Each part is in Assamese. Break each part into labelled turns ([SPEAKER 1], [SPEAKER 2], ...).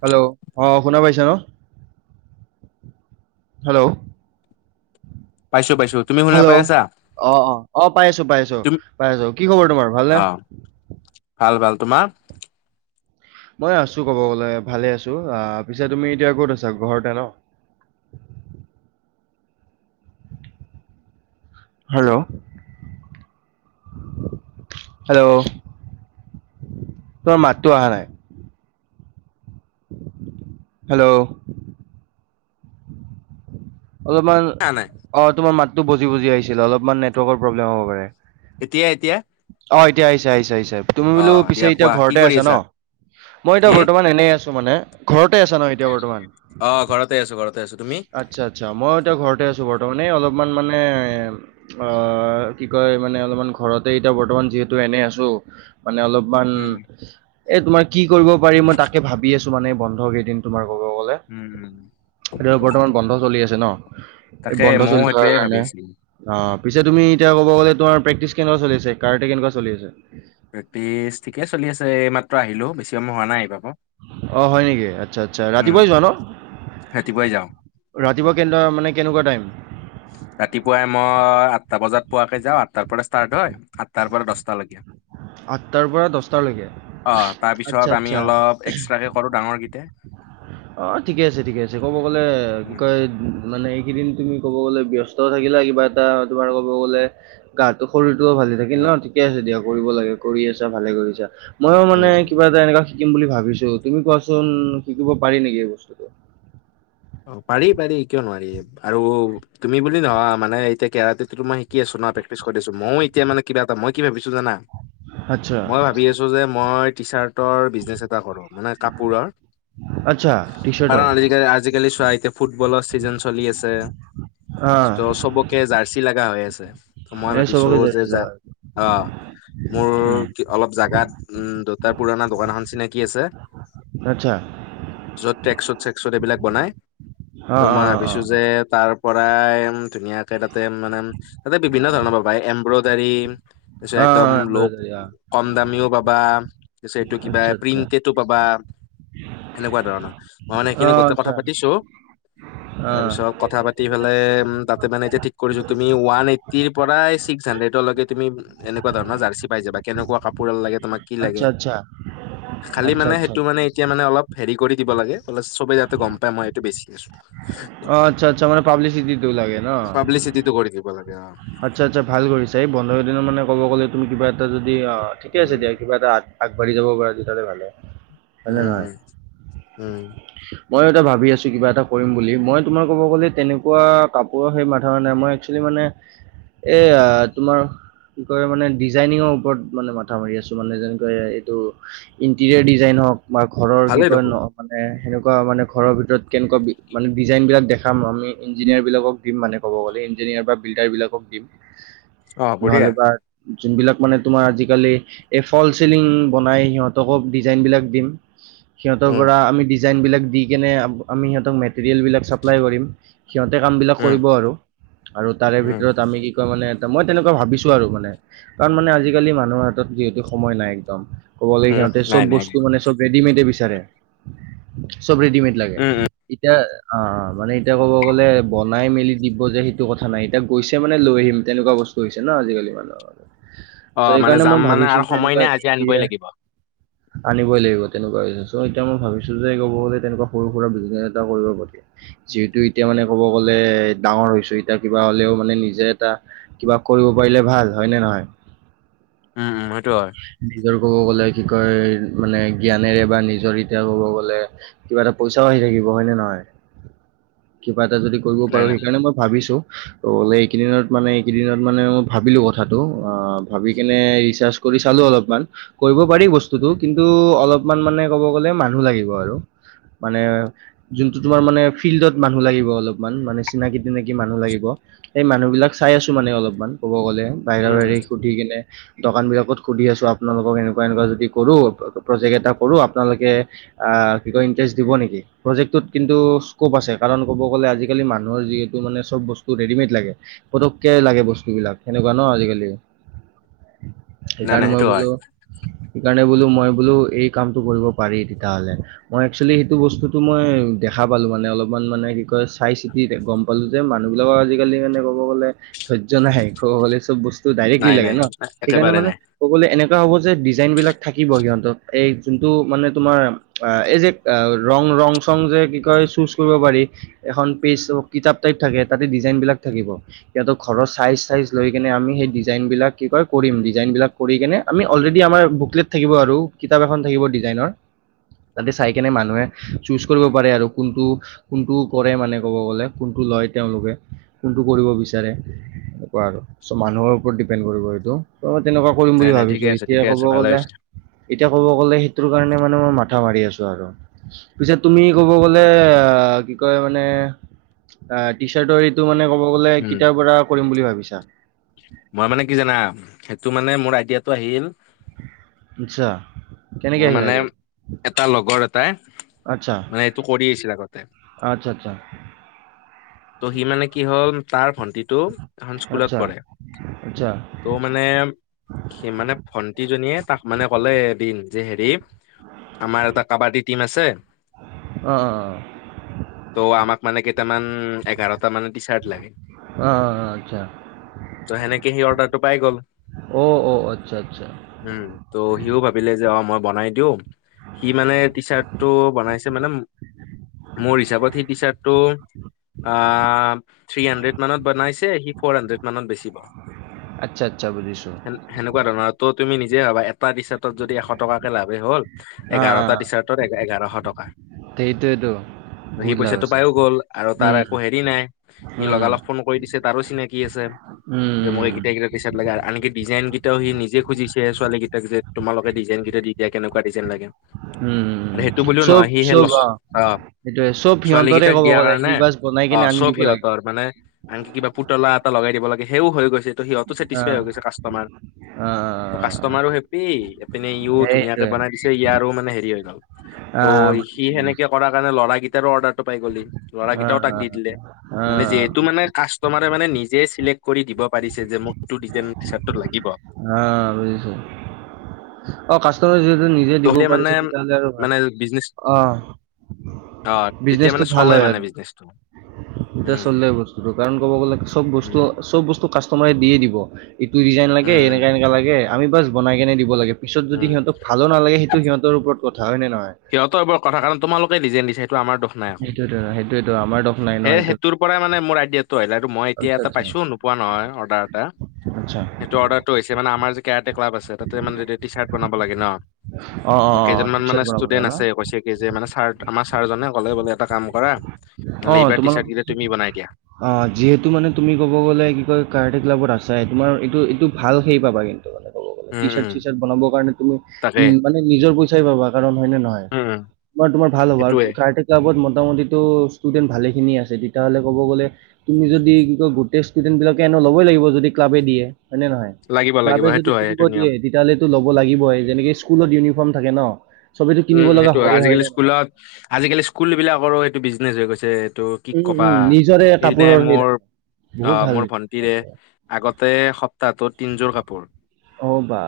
[SPEAKER 1] হেল্ল', অ' শুনা পাইছা ন। হেল্ল'।
[SPEAKER 2] পাইছো পাইছো। তুমি শুনা পাই
[SPEAKER 1] হেল্ল',
[SPEAKER 2] আছা
[SPEAKER 1] অ' অ', অ' পাই আছো, পাই আছো,
[SPEAKER 2] তুমি
[SPEAKER 1] পাই আছো কি খবৰ তোমাৰ ভালনে?
[SPEAKER 2] অ ভাল ভাল, তোমাৰ?
[SPEAKER 1] মই আছো ক'ব গ'লে ভালে আছো, আ পিছে তুমি এতিয়া ক'ত আছা ঘৰতে ন? হেল্ল'। হেল্ল' তোমাৰ মাতটো অহা নাই। হেল্ল'। অলপমান
[SPEAKER 2] [unintelligible] নাই
[SPEAKER 1] অ তোমাৰ মাতটো বজি বজি আহিছিল অলপমান নেটৱৰ্কৰ প্ৰব্লেম হ'ব পাৰে।
[SPEAKER 2] এতিয়া এতিয়া?
[SPEAKER 1] অ এতিয়া আহিছে আহিছে আহিছে, তুমি
[SPEAKER 2] অ
[SPEAKER 1] বোলো পিছে
[SPEAKER 2] দিয়া
[SPEAKER 1] এতিয়া
[SPEAKER 2] কোৱা কি
[SPEAKER 1] ঘৰতে
[SPEAKER 2] কৰি
[SPEAKER 1] আছা ন? মই
[SPEAKER 2] কি
[SPEAKER 1] এতিয়া বৰ্তমান এনেই আছোঁ মানে, ঘৰতে আছা ন এতিয়া বৰ্তমান?
[SPEAKER 2] অ ঘৰতে আছো ঘৰতে আছো, তুমি?
[SPEAKER 1] আচ্ছা আচ্ছা, মই এতিয়া ঘৰতে আছোঁ বৰ্তমান এই অলপমান মানে অ কি কয় মানে অলপমান ঘৰতে এতিয়া বৰ্তমান যিহেতু এনে আছো মানে অলপমান
[SPEAKER 2] উম
[SPEAKER 1] এ তোমাৰ কি কৰিব পাৰি মই তাকে ভাবি বি আছো মানে বন্ধকেইদিন তোমাৰ কব
[SPEAKER 2] উম উম।
[SPEAKER 1] এতিয়াটো বৰ্তমান বন্ধ চলি আছে ন, এই
[SPEAKER 2] তাকে
[SPEAKER 1] বন্ধ
[SPEAKER 2] ময়ো
[SPEAKER 1] চলি থকাৰ
[SPEAKER 2] সেইটোয়ে
[SPEAKER 1] কাৰণে
[SPEAKER 2] ভাবিছিলো
[SPEAKER 1] অ পিছে তুমি এতিয়া ক'ব গ'লে তোমাৰ প্ৰেক্টিচ কেনেকুৱা চলি আছে? কাৰাটে কেনেকুৱা চলি আছে?
[SPEAKER 2] প্ৰেক্টিচ ঠিকেই চলি আছে, এই মাত্ৰ আহিলো বেছি সময় হোৱা নাই আহি পাব।
[SPEAKER 1] অ হয় নেকি? আচ্ছা আচ্ছা
[SPEAKER 2] উম
[SPEAKER 1] ৰাতিপুৱাই যোৱা ন?
[SPEAKER 2] ৰাতিপুৱাই যাওঁ
[SPEAKER 1] ৰাতিপুৱা কেনদোৱা মানে কেনেকুৱা টাইম?
[SPEAKER 2] ৰাতিপুৱাই মই আঠটা বজাত পোৱাকে যাওঁ, আঠটাৰ পৰা ষ্টাৰ্ট হয় আঠটাৰ পৰা দছটা লৈকে।
[SPEAKER 1] পৰা
[SPEAKER 2] অ
[SPEAKER 1] আচ্ছা,
[SPEAKER 2] তাৰপিছত আমি
[SPEAKER 1] আচ্ছা।
[SPEAKER 2] অলপ এক্সট্ৰাকে কৰোঁ ডাঙৰ কেইটাই।
[SPEAKER 1] অ ঠিকে আছে ঠিকে আছে, ক'ব গ'লে কি
[SPEAKER 2] উম
[SPEAKER 1] কয় মানে এইকেইদিন তুমি ক'ব গলে ব্যস্তও থাকিলা কিবা এটা তোমাৰ ক'ব গ'লে গাটো শৰীৰটোও ভালে থাকিল
[SPEAKER 2] উম
[SPEAKER 1] ন, ঠিকে আছে দিয়া কৰিব লাগে কৰি আছা ভালে কৰিছা। ময়ো মানে
[SPEAKER 2] উম।
[SPEAKER 1] কিবা এটা এনেকুৱা শিকিম বুলি ভাবিছো, তুমি কোৱাচোন শিকিব পাৰি নেকি এই বস্তুটো?
[SPEAKER 2] অ পাৰি পাৰি কিয় নোৱাৰি আৰু তুমি বুলি নহয় মানে এতিয়া কেৰাটেটো মই শিকি আছো ন, প্ৰক্টিচ কৰিছো, মইও এতিয়া মানে কিবা এটা, মই কি ভাবিছো জানা? [inaudible]
[SPEAKER 1] আচ্ছা।
[SPEAKER 2] মই ভাবি আছোঁ যে মই টি চাৰ্টৰ বিজনেছ এটা কৰোঁ মানে কাপোৰৰ।
[SPEAKER 1] আচ্ছা টি
[SPEAKER 2] কাৰণ
[SPEAKER 1] চাৰ্টৰ
[SPEAKER 2] আজি আজিকালি চোৱা এতিয়া ফুটবলৰ ছিজন চলি আছে
[SPEAKER 1] অঁ
[SPEAKER 2] ত' চবকে জাৰ্চি লগা হৈ আছে ত মই
[SPEAKER 1] এই
[SPEAKER 2] ভাবিছো
[SPEAKER 1] চবকে
[SPEAKER 2] যে
[SPEAKER 1] জাৰ্চি
[SPEAKER 2] যা
[SPEAKER 1] লগা
[SPEAKER 2] অ। মোৰ অলপ জাগাত উম দুটা পুৰণা দোকান এখন চিনাকি আছে
[SPEAKER 1] আচ্ছা।
[SPEAKER 2] য'ত ট্ৰেক চুত চেক চুট এইবিলাক বনাই,
[SPEAKER 1] অঁ
[SPEAKER 2] ত'
[SPEAKER 1] অঁ
[SPEAKER 2] মই
[SPEAKER 1] অঁ অঁ
[SPEAKER 2] ভাবিছো যে তাৰ পৰাই ধুনীয়াকে তাতে মানে তাতে বিভিন্ন ধৰণৰ পায় এম্ব্ৰইডাৰী তাৰপিছত
[SPEAKER 1] অঁ অঁ
[SPEAKER 2] একদম লক
[SPEAKER 1] এমব্ৰইডাৰী অঁ
[SPEAKER 2] কম দামিও পাবা পিছে এইটো কিবা
[SPEAKER 1] আচ্ছা আচ্ছা
[SPEAKER 2] প্ৰিণ্টেডতো পাবা। সেনেকুৱা ধৰণৰ মই মানে সেইখিনি
[SPEAKER 1] অঁ
[SPEAKER 2] গোতেই
[SPEAKER 1] আচ্ছা
[SPEAKER 2] কথা পাতিছো,
[SPEAKER 1] অঁ
[SPEAKER 2] তাৰপিছত কথা পাতি পেলাই উ তাতে মানে এতিয়া ঠিক কৰিছো তুমি ওৱান এইটিৰ পৰাই ছিক্স হাড্ৰেডৰ লেকে তুমি এনেকুৱা ধৰণ জাৰ্চি পাই যাবা, কেনকুৱা কাপোৰ লাগে তোমাক কি লাগে,
[SPEAKER 1] আচ্ছা আচ্ছা
[SPEAKER 2] খালি
[SPEAKER 1] আচ্ছা
[SPEAKER 2] মানে
[SPEAKER 1] আচ্ছা
[SPEAKER 2] সেইটো মানে
[SPEAKER 1] ঠিক আছে
[SPEAKER 2] এতিয়া মানে অলপ হেৰি কৰি দিব লাগে, ব'লে চবে যাতে গম পায় মই এইটো বেছি আছো।
[SPEAKER 1] অ', আচ্ছা আচ্ছা, মানে পাবলিচিটি তো লাগে ন।
[SPEAKER 2] পাবলিচিটিতো কৰি দিব লাগে অ'।
[SPEAKER 1] আচ্ছা আচ্ছা, ভাল কৰিছা, এই বন্ধৰ দ দিনৰ মানে ক'ব গ'লে তুমি কিবা এটা দি অ' ঠিকে আছে
[SPEAKER 2] উম
[SPEAKER 1] দিয়া কিবা এটা আগবাঢ়ি যাব প তে তেতিয়া হ'লে ভালে।
[SPEAKER 2] উম, উ উম।
[SPEAKER 1] মইো এটা ভাবি আছো কিবা এটা কৰিম বুলি, মই তোমাৰ ক'ব গ'লে তেনেকুৱা কাপোৰৰ সেই মাথা মাৰা নাই, মই একচুৱেলি মানে, এ তোমাৰ কি কয় মানে ডিজাইনিঙৰ ওপৰত মানে মাথা মাৰি আছো, মানে যেনেকে এইটো ইণ্টেৰিয়াৰ ডিজাইন হওঁক বা ঘৰৰ কি
[SPEAKER 2] ভালেই
[SPEAKER 1] কয়
[SPEAKER 2] দেখোন
[SPEAKER 1] মানে সেনেকুৱা মানে ঘৰ ভিতৰত কেনেকুৱা মানে, ডিজাইনবিলাক দেখাম আমি ইঞ্জিনিয়াৰ বিলাকক। দিম মানে ক'ব গ'লে ইঞ্জিনিয়াৰ বা বিল্ডাৰ বিলাকক দিম।
[SPEAKER 2] [inaudible] বঢ়িয়া
[SPEAKER 1] নহলে বা, যোন বিলাক মানে তোমাৰ আজিকালি এই ফল চিলিং বনাই সিহঁতকো ডিজাইন বিলাক দিম। সিহঁতৰ
[SPEAKER 2] উম
[SPEAKER 1] পৰা আমি ডিজাইন বিলাক দি কেনে আমি সিহঁতক মেটেৰিয়েল বিলাক চাপ্লাই কৰিম। সিহঁতে কাম বিলাক
[SPEAKER 2] উম
[SPEAKER 1] কৰিব আৰু, আৰু তাৰে
[SPEAKER 2] উম
[SPEAKER 1] ভিতৰত আমি মানে এ মই তেনেকুৱা ভাবিছো আৰু মানে, কাৰণ মানে আজিকালি মানুহৰ হাতত যিহেতু সময় নাই একদম। ক'ব লাগে
[SPEAKER 2] উম
[SPEAKER 1] সিহঁতে চব
[SPEAKER 2] নাই নাই
[SPEAKER 1] বস্তু মানে চব ৰেডিমেডে বিচাৰে, চব ৰেডিমেড লাগে।
[SPEAKER 2] উম উম
[SPEAKER 1] এতিয়া অ', মানে এতিয়া ক'ব গ'লে বনাই মেলি দিব যে সেইটো কথা নাই এতিয়া কৈছে মানে লৈ আহিম। তেনেকুৱা ৱস্তু হৈছে ন আজালি মানে।
[SPEAKER 2] অ', মানে যাম মানে আৰু
[SPEAKER 1] যে
[SPEAKER 2] সময়
[SPEAKER 1] এনেকুৱা
[SPEAKER 2] নাই আজি আনিবই
[SPEAKER 1] ইণ্টেৰিয়াৰ
[SPEAKER 2] লাগিব।
[SPEAKER 1] আনিবই লাগিব তেনেকুৱা হৈছে চ' এতিয়া মই ভাবিছো ব গ'লে তেনেকুৱা সৰু সুৰা বিজনেছ এটা কৰিব পাৰি। যিহেতু এতিয়া মানে কব গ'লে, ডাঙৰ হৈছো, এতিয়া কিবা হলেও মানে নিজে এটা কিবা কৰিব পাৰিলে ভাল হয়নে নহয়?
[SPEAKER 2] উম উম সেইটো হয়।
[SPEAKER 1] নিজৰ ক'ব গ'লে কি কয় মানে, জ্ঞানেৰে বা নিজৰ এতিয়া ক'ব গ'লে কিবা এটা পইচাও আহি থাকিব হয় নে নহয়, কিবা এটা যদি কৰিব
[SPEAKER 2] নাই
[SPEAKER 1] পাৰো
[SPEAKER 2] নাই
[SPEAKER 1] সেইকাৰণে মই ভাবিছো। ত বোলে এইকেইদিনত মানে এইকেইদিনত মানে ম ভাবিলো কথাটো, অ' ভাবি কিনে কৰি চালো অলপমান, কৰিব পাৰি বস্তুতটো কিন্তু অলপমান মানে ক'ব গ'লে মানুহ লাগি ব আৰু মানে যোনটো তোমাৰ মানে ফিল্ডত মানুহ লাগিব অলপমান মানে চিনাকি তিনাকি মানুহ লাগিব। সেই মানুহ বিলাক চাই আছো মানে অলপমান ক'ব গ'লে বাহিৰা
[SPEAKER 2] উম
[SPEAKER 1] বাহিৰে
[SPEAKER 2] উম
[SPEAKER 1] সুধি কিনে। দোকান বিলাকত সুধি আছো, আপোনালোকক এনেকুৱা এনেকুৱা যদি কৰো প্ৰজেক্ট এটা কৰো আপোনালোকে কি কয় ইণ্টাৰেষ্ট দিব নেকি, প্ৰজেক্টটোত কিন্তু স্ক'প আছে কাৰণ ক'ব গ'লে আজিকালি মানুহৰ যি মানে চব বস্তু ৰেডিমেড লাগে, পটকে লাগে, বস্তুবিলাক সেনেকুৱা ন', আজিকালি।
[SPEAKER 2] [inaudible] নাই
[SPEAKER 1] সেইকাৰণে
[SPEAKER 2] নাই
[SPEAKER 1] মই
[SPEAKER 2] সেইটো হয়
[SPEAKER 1] বোলো, সেইকাৰণে বোলো মই বোলো এই কামতটো কৰিব পাৰি। তাহালে। মই একচুৱেলি সেইটো বস্তুতটো মই দেখা পালো মানে অলপমান মানে কি কয় চাই চিতি গম কলো যে মানুহবিলাকৰ আজিকালি ক'ব গ'লে ধৈৰ্য নাহে ক'ব গ'লে চব বস্তু ডাইৰেক্টলি
[SPEAKER 2] নাই
[SPEAKER 1] লাগে
[SPEAKER 2] নাই
[SPEAKER 1] ন, সেইকাৰণে
[SPEAKER 2] একেবাৰে
[SPEAKER 1] মানে
[SPEAKER 2] নাই
[SPEAKER 1] ক'বলে এনেকুৱা হব যে ডিজাইন বিলাক থাকিব সিহঁত এই যোনটো মানে তোমাৰ আ, এই যে ৰং - ৰং, চং যে কি কয় চুজ কৰিব পাৰি এখন পেজ কিতাপ টাইপ থাকে তাতে ডিজাইন বিলাক থাকিব। সিহঁতক ঘৰৰ চাইজ চাইজ লৈ কিনে আমি সেই ডিজাইন বিলাক কি কয় কৰিম ডিজাইন বিলাক কৰি কেনে আমি অলৰেডি আমাৰ বুকলেট থাকিব আৰু কিতাপ এখন থাকিব ডিজাইনৰ। তাতে চাই কেনে মানুহে চুজ কৰিব পাৰে আৰু কোনটো কোনটো কৰে মানে ক'ব গ'লে কোনটো লয় তেওঁলোকে। কোনটো কৰিব বিচাৰে এনেকুৱা আৰু চ' মানুহৰ ওপৰত ডিপেণ্ড কৰিব সেইটো। তেনেকুৱা কৰিম
[SPEAKER 2] নাই
[SPEAKER 1] বুলি
[SPEAKER 2] নাই
[SPEAKER 1] ভাবিছো
[SPEAKER 2] ঠিকে আছে
[SPEAKER 1] এতিয়া
[SPEAKER 2] ঠিকে
[SPEAKER 1] কব
[SPEAKER 2] আছে ভালে
[SPEAKER 1] গলে
[SPEAKER 2] হৈছে
[SPEAKER 1] এতিয়া কব গ'লে সেইটোৰ কাৰণে মানে মই মাথা মাৰি আছো আৰু। পিছত তুমি ক'ব গ'লে আ, কি কয় মানে আ টি চাৰ্ট টো মানে ক'ব গ'লে
[SPEAKER 2] উম
[SPEAKER 1] কেতিয়া পৰা কৰিম বুলি ভাবিছা?
[SPEAKER 2] মই মানে কি জানা সেইটো মানে মোৰ আইডিয়াটো আহিল
[SPEAKER 1] অচ্ছা কেনেকে
[SPEAKER 2] মোৰ
[SPEAKER 1] আহিল
[SPEAKER 2] মানে
[SPEAKER 1] আইডিয়া?
[SPEAKER 2] এটা লগৰ এটাই মানে এইটো কৰি আছিল আগতে।
[SPEAKER 1] আচ্ছা আচ্ছা।
[SPEAKER 2] ত' সি মানে কি হ'ল তাৰ ভন্টিটো এখন স্কুলত
[SPEAKER 1] আচ্ছা,
[SPEAKER 2] পঢ়ে।
[SPEAKER 1] আচ্ছা।
[SPEAKER 2] ত' মানে সি মানে ভন্টিজনীয়ে তাক মানে ক'লে এদিন যে হেৰি আমাৰ এটা কাবাডী টিম আছে।
[SPEAKER 1] অ', অ',
[SPEAKER 2] ত' আমাক মানে কেইটামান এঘাৰটা মান টিশ্বাৰ্ট লগে
[SPEAKER 1] অ', অ', অ', আচ্ছা।
[SPEAKER 2] ত' সেনেকে সি অৰ্ডাৰটো পাই গ'ল।
[SPEAKER 1] অ', অ', আচ্ছা আচ্ছা।
[SPEAKER 2] উম, ত' সিও ভাবিলে যে অ মই বনাই দিও সি মানে টিশ্বাৰ্টতো বনাইছে মানে মোৰ হিচাপত সি টিশ্বাৰ্টতো আ, থ্ৰী হাড্ৰেড মানত বনাইছে সি ফ'ৰ হাড্ৰেড মানত বেছি
[SPEAKER 1] আচ্ছা আচ্ছা বুজিছোঁ।
[SPEAKER 2] সেনেকুৱা ধৰণৰ ত' তুমি নিজে ভাবা এটা টিশ্বাৰ্টত যদি এশ টকা কে লভেই হ'ল এঘাৰটা টিশ্বাৰ্ট এঘাৰশ টকা।
[SPEAKER 1] সেইটোৱেইটো।
[SPEAKER 2] সি পইচাটো পাইও গ'ল আৰু তাৰ একো হেৰি নাই সি
[SPEAKER 1] উম,
[SPEAKER 2] লগালগ ফোন কৈ দিছে তাৰো চিনাকি আছে
[SPEAKER 1] উম,
[SPEAKER 2] যে মই এইগিতা
[SPEAKER 1] উম,
[SPEAKER 2] এইগিতা টিশ্বাৰ্ট লাগে আনকি ডিজাইন কেইটাও সি নিজে খুজিছে ছোৱালকেইটাক যে তোমালোকে ডিজাইন দি দিয়া কেনেকুৱা ডিজাইন লাগে
[SPEAKER 1] উম,
[SPEAKER 2] আৰু
[SPEAKER 1] উম।
[SPEAKER 2] সেইটো বুলিও
[SPEAKER 1] চব
[SPEAKER 2] নহয় সি সেই
[SPEAKER 1] চব
[SPEAKER 2] অ
[SPEAKER 1] সেইটোৱে চব
[SPEAKER 2] ছোৱালী
[SPEAKER 1] সিহঁতৰে
[SPEAKER 2] কেইটাক
[SPEAKER 1] ক'ব
[SPEAKER 2] দিয়াৰ
[SPEAKER 1] গ'লে, সি
[SPEAKER 2] কাৰণে
[SPEAKER 1] বাচ বনাই কিনে
[SPEAKER 2] অ',
[SPEAKER 1] আনি
[SPEAKER 2] চব
[SPEAKER 1] দিব লাগে।
[SPEAKER 2] সিহঁতৰ মানে আনকি কিবা পুতলা এটা লগাই দিব লাগে সেও হৈ গৈছে ত' সিহতো
[SPEAKER 1] অ',
[SPEAKER 2] চছেটিছফাই
[SPEAKER 1] অ',
[SPEAKER 2] হৈ গৈছে কাষ্টমাৰ
[SPEAKER 1] অ', অ,
[SPEAKER 2] ত' কাষ্টমাৰো হেপ্পী এপিনে ইউ তাতে
[SPEAKER 1] সেইটোৱে।
[SPEAKER 2] বনাই দিচে ইয়াৰো মনে হৰি হৈ গ'ল ত'
[SPEAKER 1] অ',
[SPEAKER 2] সি
[SPEAKER 1] বুজিছোঁ,
[SPEAKER 2] হেনেকে
[SPEAKER 1] বুজিছোঁ।
[SPEAKER 2] কৰা কাৰণে লৰা গীতাৰো অৰ্ডাৰ পাই গল সি লৰা গীতাও
[SPEAKER 1] অ',
[SPEAKER 2] তাক দি দিলে
[SPEAKER 1] অ',
[SPEAKER 2] মানে যিহেতো
[SPEAKER 1] অ',
[SPEAKER 2] মনে কাচ কষ্টমাৰে মানে নিজেই চিলেক্ট কৰি দিব পাৰিছে যে মোক এইটো ডিজাইন টিশ্বাৰ্টতো লাগিব
[SPEAKER 1] অ', বুজিছোঁ। অ', কাষ্টমাৰ যিহেতু নিজে দিব
[SPEAKER 2] তহলে মানে
[SPEAKER 1] পাৰিছে তেতিয়া হ'লে আৰু ভাল
[SPEAKER 2] মানে বিজনেচ
[SPEAKER 1] অ'
[SPEAKER 2] অ', তেতিয়া মানে চলে মানে বিজনেচটো।
[SPEAKER 1] এতিয়া
[SPEAKER 2] উম
[SPEAKER 1] চলে বস্তুটো কাৰণ ক'ব গ'লে চব বস্তু,
[SPEAKER 2] উম
[SPEAKER 1] চব বস্তু কাষ্টমাৰে দিয়েই দিব। এইটো ডিজাইন লাগে
[SPEAKER 2] উম উম
[SPEAKER 1] এনেকা এনেকা লাগে আমি বচ বনাই কেনে দিব লাগে পিছত যদি
[SPEAKER 2] উম
[SPEAKER 1] সিহঁতক ভাল নালাগে সেইটো সিহঁতৰ ওপৰত কথা হয় নে নহয়?
[SPEAKER 2] সিহঁতৰ বোৰৰ কথা কাৰ তোমালোকে নিজে নিজে এইটো আমাৰ নাই আকৌ
[SPEAKER 1] সেইটোয়েটো সেইটোয়ে ত' আমাৰ দম নাই ন
[SPEAKER 2] সেই
[SPEAKER 1] এইটো।
[SPEAKER 2] সেইটোৰ পৰাই মানে মোৰ আইডিয়াটো আহিলে আৰু মই এতিয়া
[SPEAKER 1] আচ্ছা
[SPEAKER 2] এটা
[SPEAKER 1] আচ্ছা
[SPEAKER 2] পাইছো নোপোৱা নহয় অৰ্ডাৰ এটা।
[SPEAKER 1] আচ্ছা
[SPEAKER 2] সেইটো অৰ্ডাৰটো হৈছে মানে আমাৰ যে কেৰাটে ক্লাব আছে তাতে মানে টি চাৰ্ট বনাব লাগে ন।
[SPEAKER 1] অঁ অঁ অঁ টি চাৰ্ট বনাব
[SPEAKER 2] ষ্টুডেণ্ট
[SPEAKER 1] লাগে ন?
[SPEAKER 2] আছে কৈছে কি যে মানে চাৰ্ট আমাৰ ছাৰজনে ক'লে বোলে এটা কাম কৰা নহলে এইবাৰ টি চাৰ্ট কেইটা তুমি বনাই দিয়া।
[SPEAKER 1] অঁ যিহেতু মানে তুমি ক'ব গ'লে কি কয় কাৰাটে ক্লাবত আছাই তোমাৰ এইটো এইটো ভাল হেৰি পাবা কিন্তু মানে। কব গলে T
[SPEAKER 2] um
[SPEAKER 1] shirt
[SPEAKER 2] um
[SPEAKER 1] C shirt বনাব কাৰণে তুমি
[SPEAKER 2] তাকে
[SPEAKER 1] উম মানে নিজৰ পইচাই পাবা কাৰণ হয় নে নহয়।
[SPEAKER 2] উম উম
[SPEAKER 1] মানে তোমাৰ ভাল হ'ব, আৰু
[SPEAKER 2] সেইটোৱে
[SPEAKER 1] কাৰাটে ক্লাবত মোটামুটি টো ভালে খিনি আছে তেতিয়াহলে ক'ব গ'লে তুমি যদি গোটেই ষ্টুডেন্ট বিলাক এনেও লবই লাগিব যদি ক্লাবে দিয়ে, হয় নে নহয়?
[SPEAKER 2] লাগিব লাগিব
[SPEAKER 1] ক্লাবে যদি
[SPEAKER 2] সেইটো হয়
[SPEAKER 1] পিন্ধিব
[SPEAKER 2] সেইটো
[SPEAKER 1] দিয়ে
[SPEAKER 2] নিয়ম
[SPEAKER 1] তেতিয়াহলেটো ল'ব লাগিবই যেনেকে স্কুলত ইউনিফৰ্ম থাকে ন, চবেতো কিনিব লগা হয়য়ে হয় নে নহয়?
[SPEAKER 2] লাক আজিকালি স্কুল বিলাকৰো এইটো বিজনেচ হৈ গৈছে এইটো। কি
[SPEAKER 1] উম
[SPEAKER 2] কবা
[SPEAKER 1] উম নিজৰে
[SPEAKER 2] সেইদিনাই
[SPEAKER 1] কাপোৰৰ সেই
[SPEAKER 2] মোৰ
[SPEAKER 1] থাকে, বহুত
[SPEAKER 2] আহ
[SPEAKER 1] ভাল
[SPEAKER 2] মোৰ ভন্টিৰে আগতে সপ্তাহটোত তিনযোৰ কাপোৰ
[SPEAKER 1] অ বা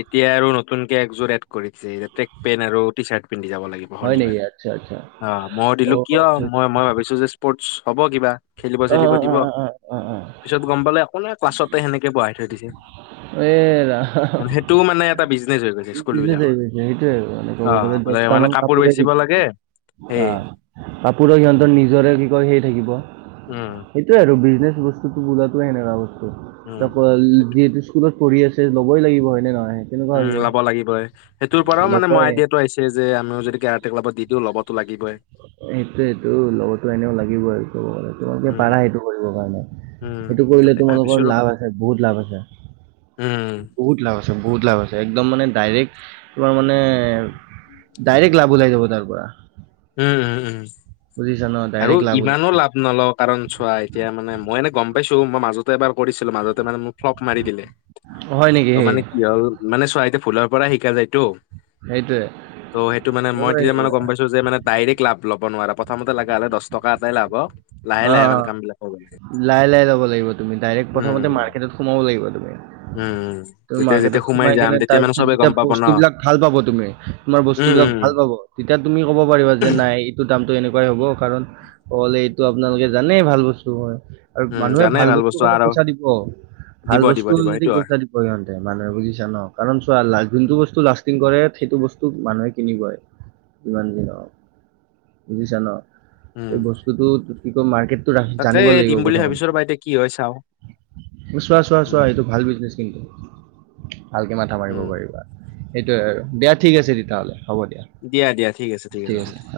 [SPEAKER 2] এতিয়া আৰু নতুন কে একযোৰ এড কৰি দিছে, ট্ৰেক পেণ্ট আৰু টি চাৰ্ট পিন্ধি যাব লাগিব।
[SPEAKER 1] হয় নেকি?
[SPEAKER 2] শনিবাৰে
[SPEAKER 1] আচ্ছা, আচ্ছা।
[SPEAKER 2] অ' মই সুধিলোঁ
[SPEAKER 1] অ'
[SPEAKER 2] কিয়
[SPEAKER 1] আচ্ছা, আচ্ছা।
[SPEAKER 2] মই মই ভাবিছো যে স্পৰ্টছ হ'ব কিবা খেলিব চেলিব দিব।
[SPEAKER 1] আঁ আঁ।
[SPEAKER 2] পিছত গম পালে একো নাই ক্লাছতে সেনেকে বাহাই থৈ দিছে।
[SPEAKER 1] এই ৰাম
[SPEAKER 2] টো মানে এটা বিজনেচ হৈ গৈছে স্কুল
[SPEAKER 1] বিজনেছ
[SPEAKER 2] বিলাকত।
[SPEAKER 1] আহি গৈছে সেইটোৱে আৰু মানে ক'ব গ'লে দহটা মান কাপোৰে
[SPEAKER 2] বেচিব
[SPEAKER 1] দিব
[SPEAKER 2] লাগে
[SPEAKER 1] আৰু।
[SPEAKER 2] সেই
[SPEAKER 1] অঁহ কাপোৰো সিহঁতৰ নিজৰে কি কয় হেৰি থাকিব
[SPEAKER 2] উম,
[SPEAKER 1] সেইটোৱে আৰু বিজনেচ বস্তুটো বোলাটোৱে এনেকা বস্তু
[SPEAKER 2] উম।
[SPEAKER 1] ত' যিহেতু স্কুলত পঢ়ি আছে লবই লাগিব হয় নে নহয়? তেনেকুৱা হৈ
[SPEAKER 2] উম
[SPEAKER 1] যায়।
[SPEAKER 2] লব লাগিবই সেইটোৰ পৰাও মানে মই
[SPEAKER 1] ল'বয়ে।
[SPEAKER 2] আইদিয়াটো আহি ছে যে আমিও যদি কেৰাটে ক্লাবত দি দিওঁ লবতো লাগিবই।
[SPEAKER 1] সেইটোৱেটো লবটো এনেও লাগিব আৰু তোমালোকে
[SPEAKER 2] উম,
[SPEAKER 1] পাৰা সেইটো কৰিবৰ কাৰণে,
[SPEAKER 2] উম,
[SPEAKER 1] সেইটো কৰিলে
[SPEAKER 2] তাকে ভাবিছো
[SPEAKER 1] তোমালোকৰ লাভ আছে বহুত লাভ আছে।
[SPEAKER 2] উম উম।
[SPEAKER 1] বহুত লাভ বহুত লাভ আছে একম মানে ডাইক্ট তোমাৰ মানে ডাইৰেক্ট লাভ ওলাই যাব তাৰ পৰা।
[SPEAKER 2] উম উম উম,
[SPEAKER 1] বুজিছা ন
[SPEAKER 2] আৰু
[SPEAKER 1] ডাইৰেক্ট লাভ ওলাই
[SPEAKER 2] ইমানো
[SPEAKER 1] যাব
[SPEAKER 2] লাভ নলওঁ কাৰণ চোৱা এতিয়া মানে মই এনে গম পাইছো মই মাজতে এবাৰ কৰিছিলো মাজতে মানে মোক ফ্লপ মাৰি দিলে।
[SPEAKER 1] হয় নেকি
[SPEAKER 2] ত'
[SPEAKER 1] সেই
[SPEAKER 2] মানে কি হল মানে চোৱা এতিয়া ভুলৰ পৰা শিকা যায়তো।
[SPEAKER 1] সেইটোৱে
[SPEAKER 2] ত' সেইটো মানে
[SPEAKER 1] ল'ব
[SPEAKER 2] মই তেতিয়া মানে
[SPEAKER 1] আহিবা
[SPEAKER 2] গম পাইছো যে মানে ডাইৰেক্ট লাভ ল'ব নোৱাৰা প্ৰথমতে লগা হ'লে দহ টকা এটাই লাভ হওক লাহে
[SPEAKER 1] অ'
[SPEAKER 2] লাহে
[SPEAKER 1] অঁ,
[SPEAKER 2] মানে কাম বিলাক কৰিব লাগে।
[SPEAKER 1] লাহে লাহে লব লাগিব তুমি ডাইৰেক্ট
[SPEAKER 2] উম,
[SPEAKER 1] প্ৰথমতে
[SPEAKER 2] উম,
[SPEAKER 1] মাৰ্কেটত সোমাব লাগিব তুমি।
[SPEAKER 2] উম, উম,
[SPEAKER 1] তুমি
[SPEAKER 2] তেতিয়া
[SPEAKER 1] মাৰ্কেটত
[SPEAKER 2] যেতিয়া
[SPEAKER 1] সোমাই
[SPEAKER 2] যাম
[SPEAKER 1] কেনে
[SPEAKER 2] তেতিয়া
[SPEAKER 1] তাৰ
[SPEAKER 2] মানে
[SPEAKER 1] পিছত
[SPEAKER 2] চবে
[SPEAKER 1] যেতিয়া
[SPEAKER 2] গম পাব ন।
[SPEAKER 1] বস্তু বিলাক ভাল পাব তুমি তোমাৰ বস্তু
[SPEAKER 2] উম,
[SPEAKER 1] বিলাক
[SPEAKER 2] উম।
[SPEAKER 1] ভাল পাব তেতিয়া তুমি ক'ব পাৰিবা যে নাই এইটো দামটো এনেকুৱাই হ'ব কাৰণ অলে এইটো আপোনালোকে জানেই ভাল বস্তু হয়। আৰু
[SPEAKER 2] উম,
[SPEAKER 1] মানুহে
[SPEAKER 2] জানে
[SPEAKER 1] ভাল বস্তু কাৰণে
[SPEAKER 2] আৰু
[SPEAKER 1] পইচা দিব। ভাল
[SPEAKER 2] দিব দিব
[SPEAKER 1] বস্তু
[SPEAKER 2] দিব
[SPEAKER 1] যদি
[SPEAKER 2] সেইটো হয়।
[SPEAKER 1] পইচা দিব ইহঁতে মানুহে বুজিছা ন কাৰণ চোৱা যোনটো
[SPEAKER 2] উম,
[SPEAKER 1] বস্তু লা ষ্টিং কৰে সেইটো বস্তু মানুহে কিনিবই যিমান যি নহওঁক বুজিছা ন?
[SPEAKER 2] উম,
[SPEAKER 1] এই বস্তুটো কি কয় মাৰ্কেটটো ৰাখি
[SPEAKER 2] তাকে
[SPEAKER 1] জানিব
[SPEAKER 2] দিম
[SPEAKER 1] লাগিব
[SPEAKER 2] বুলি ভাবিছো
[SPEAKER 1] প্ৰথমতে।
[SPEAKER 2] ৰ'বা এতিয়া কি হয় চাওঁ
[SPEAKER 1] চোৱা চোৱা চোৱা
[SPEAKER 2] উম,
[SPEAKER 1] সেইটো ভাল বিজনেচ কিন্তু ভালকে মাথা মাৰিব
[SPEAKER 2] উম,
[SPEAKER 1] পাৰিবা। সেইটোয়ে দিয়া ঠিক আছে তেতিয়াহ'লে হ'ব দিয়া।
[SPEAKER 2] দিয়া দিয়া ঠিক আছে ঠিক আছে হব দিয়া।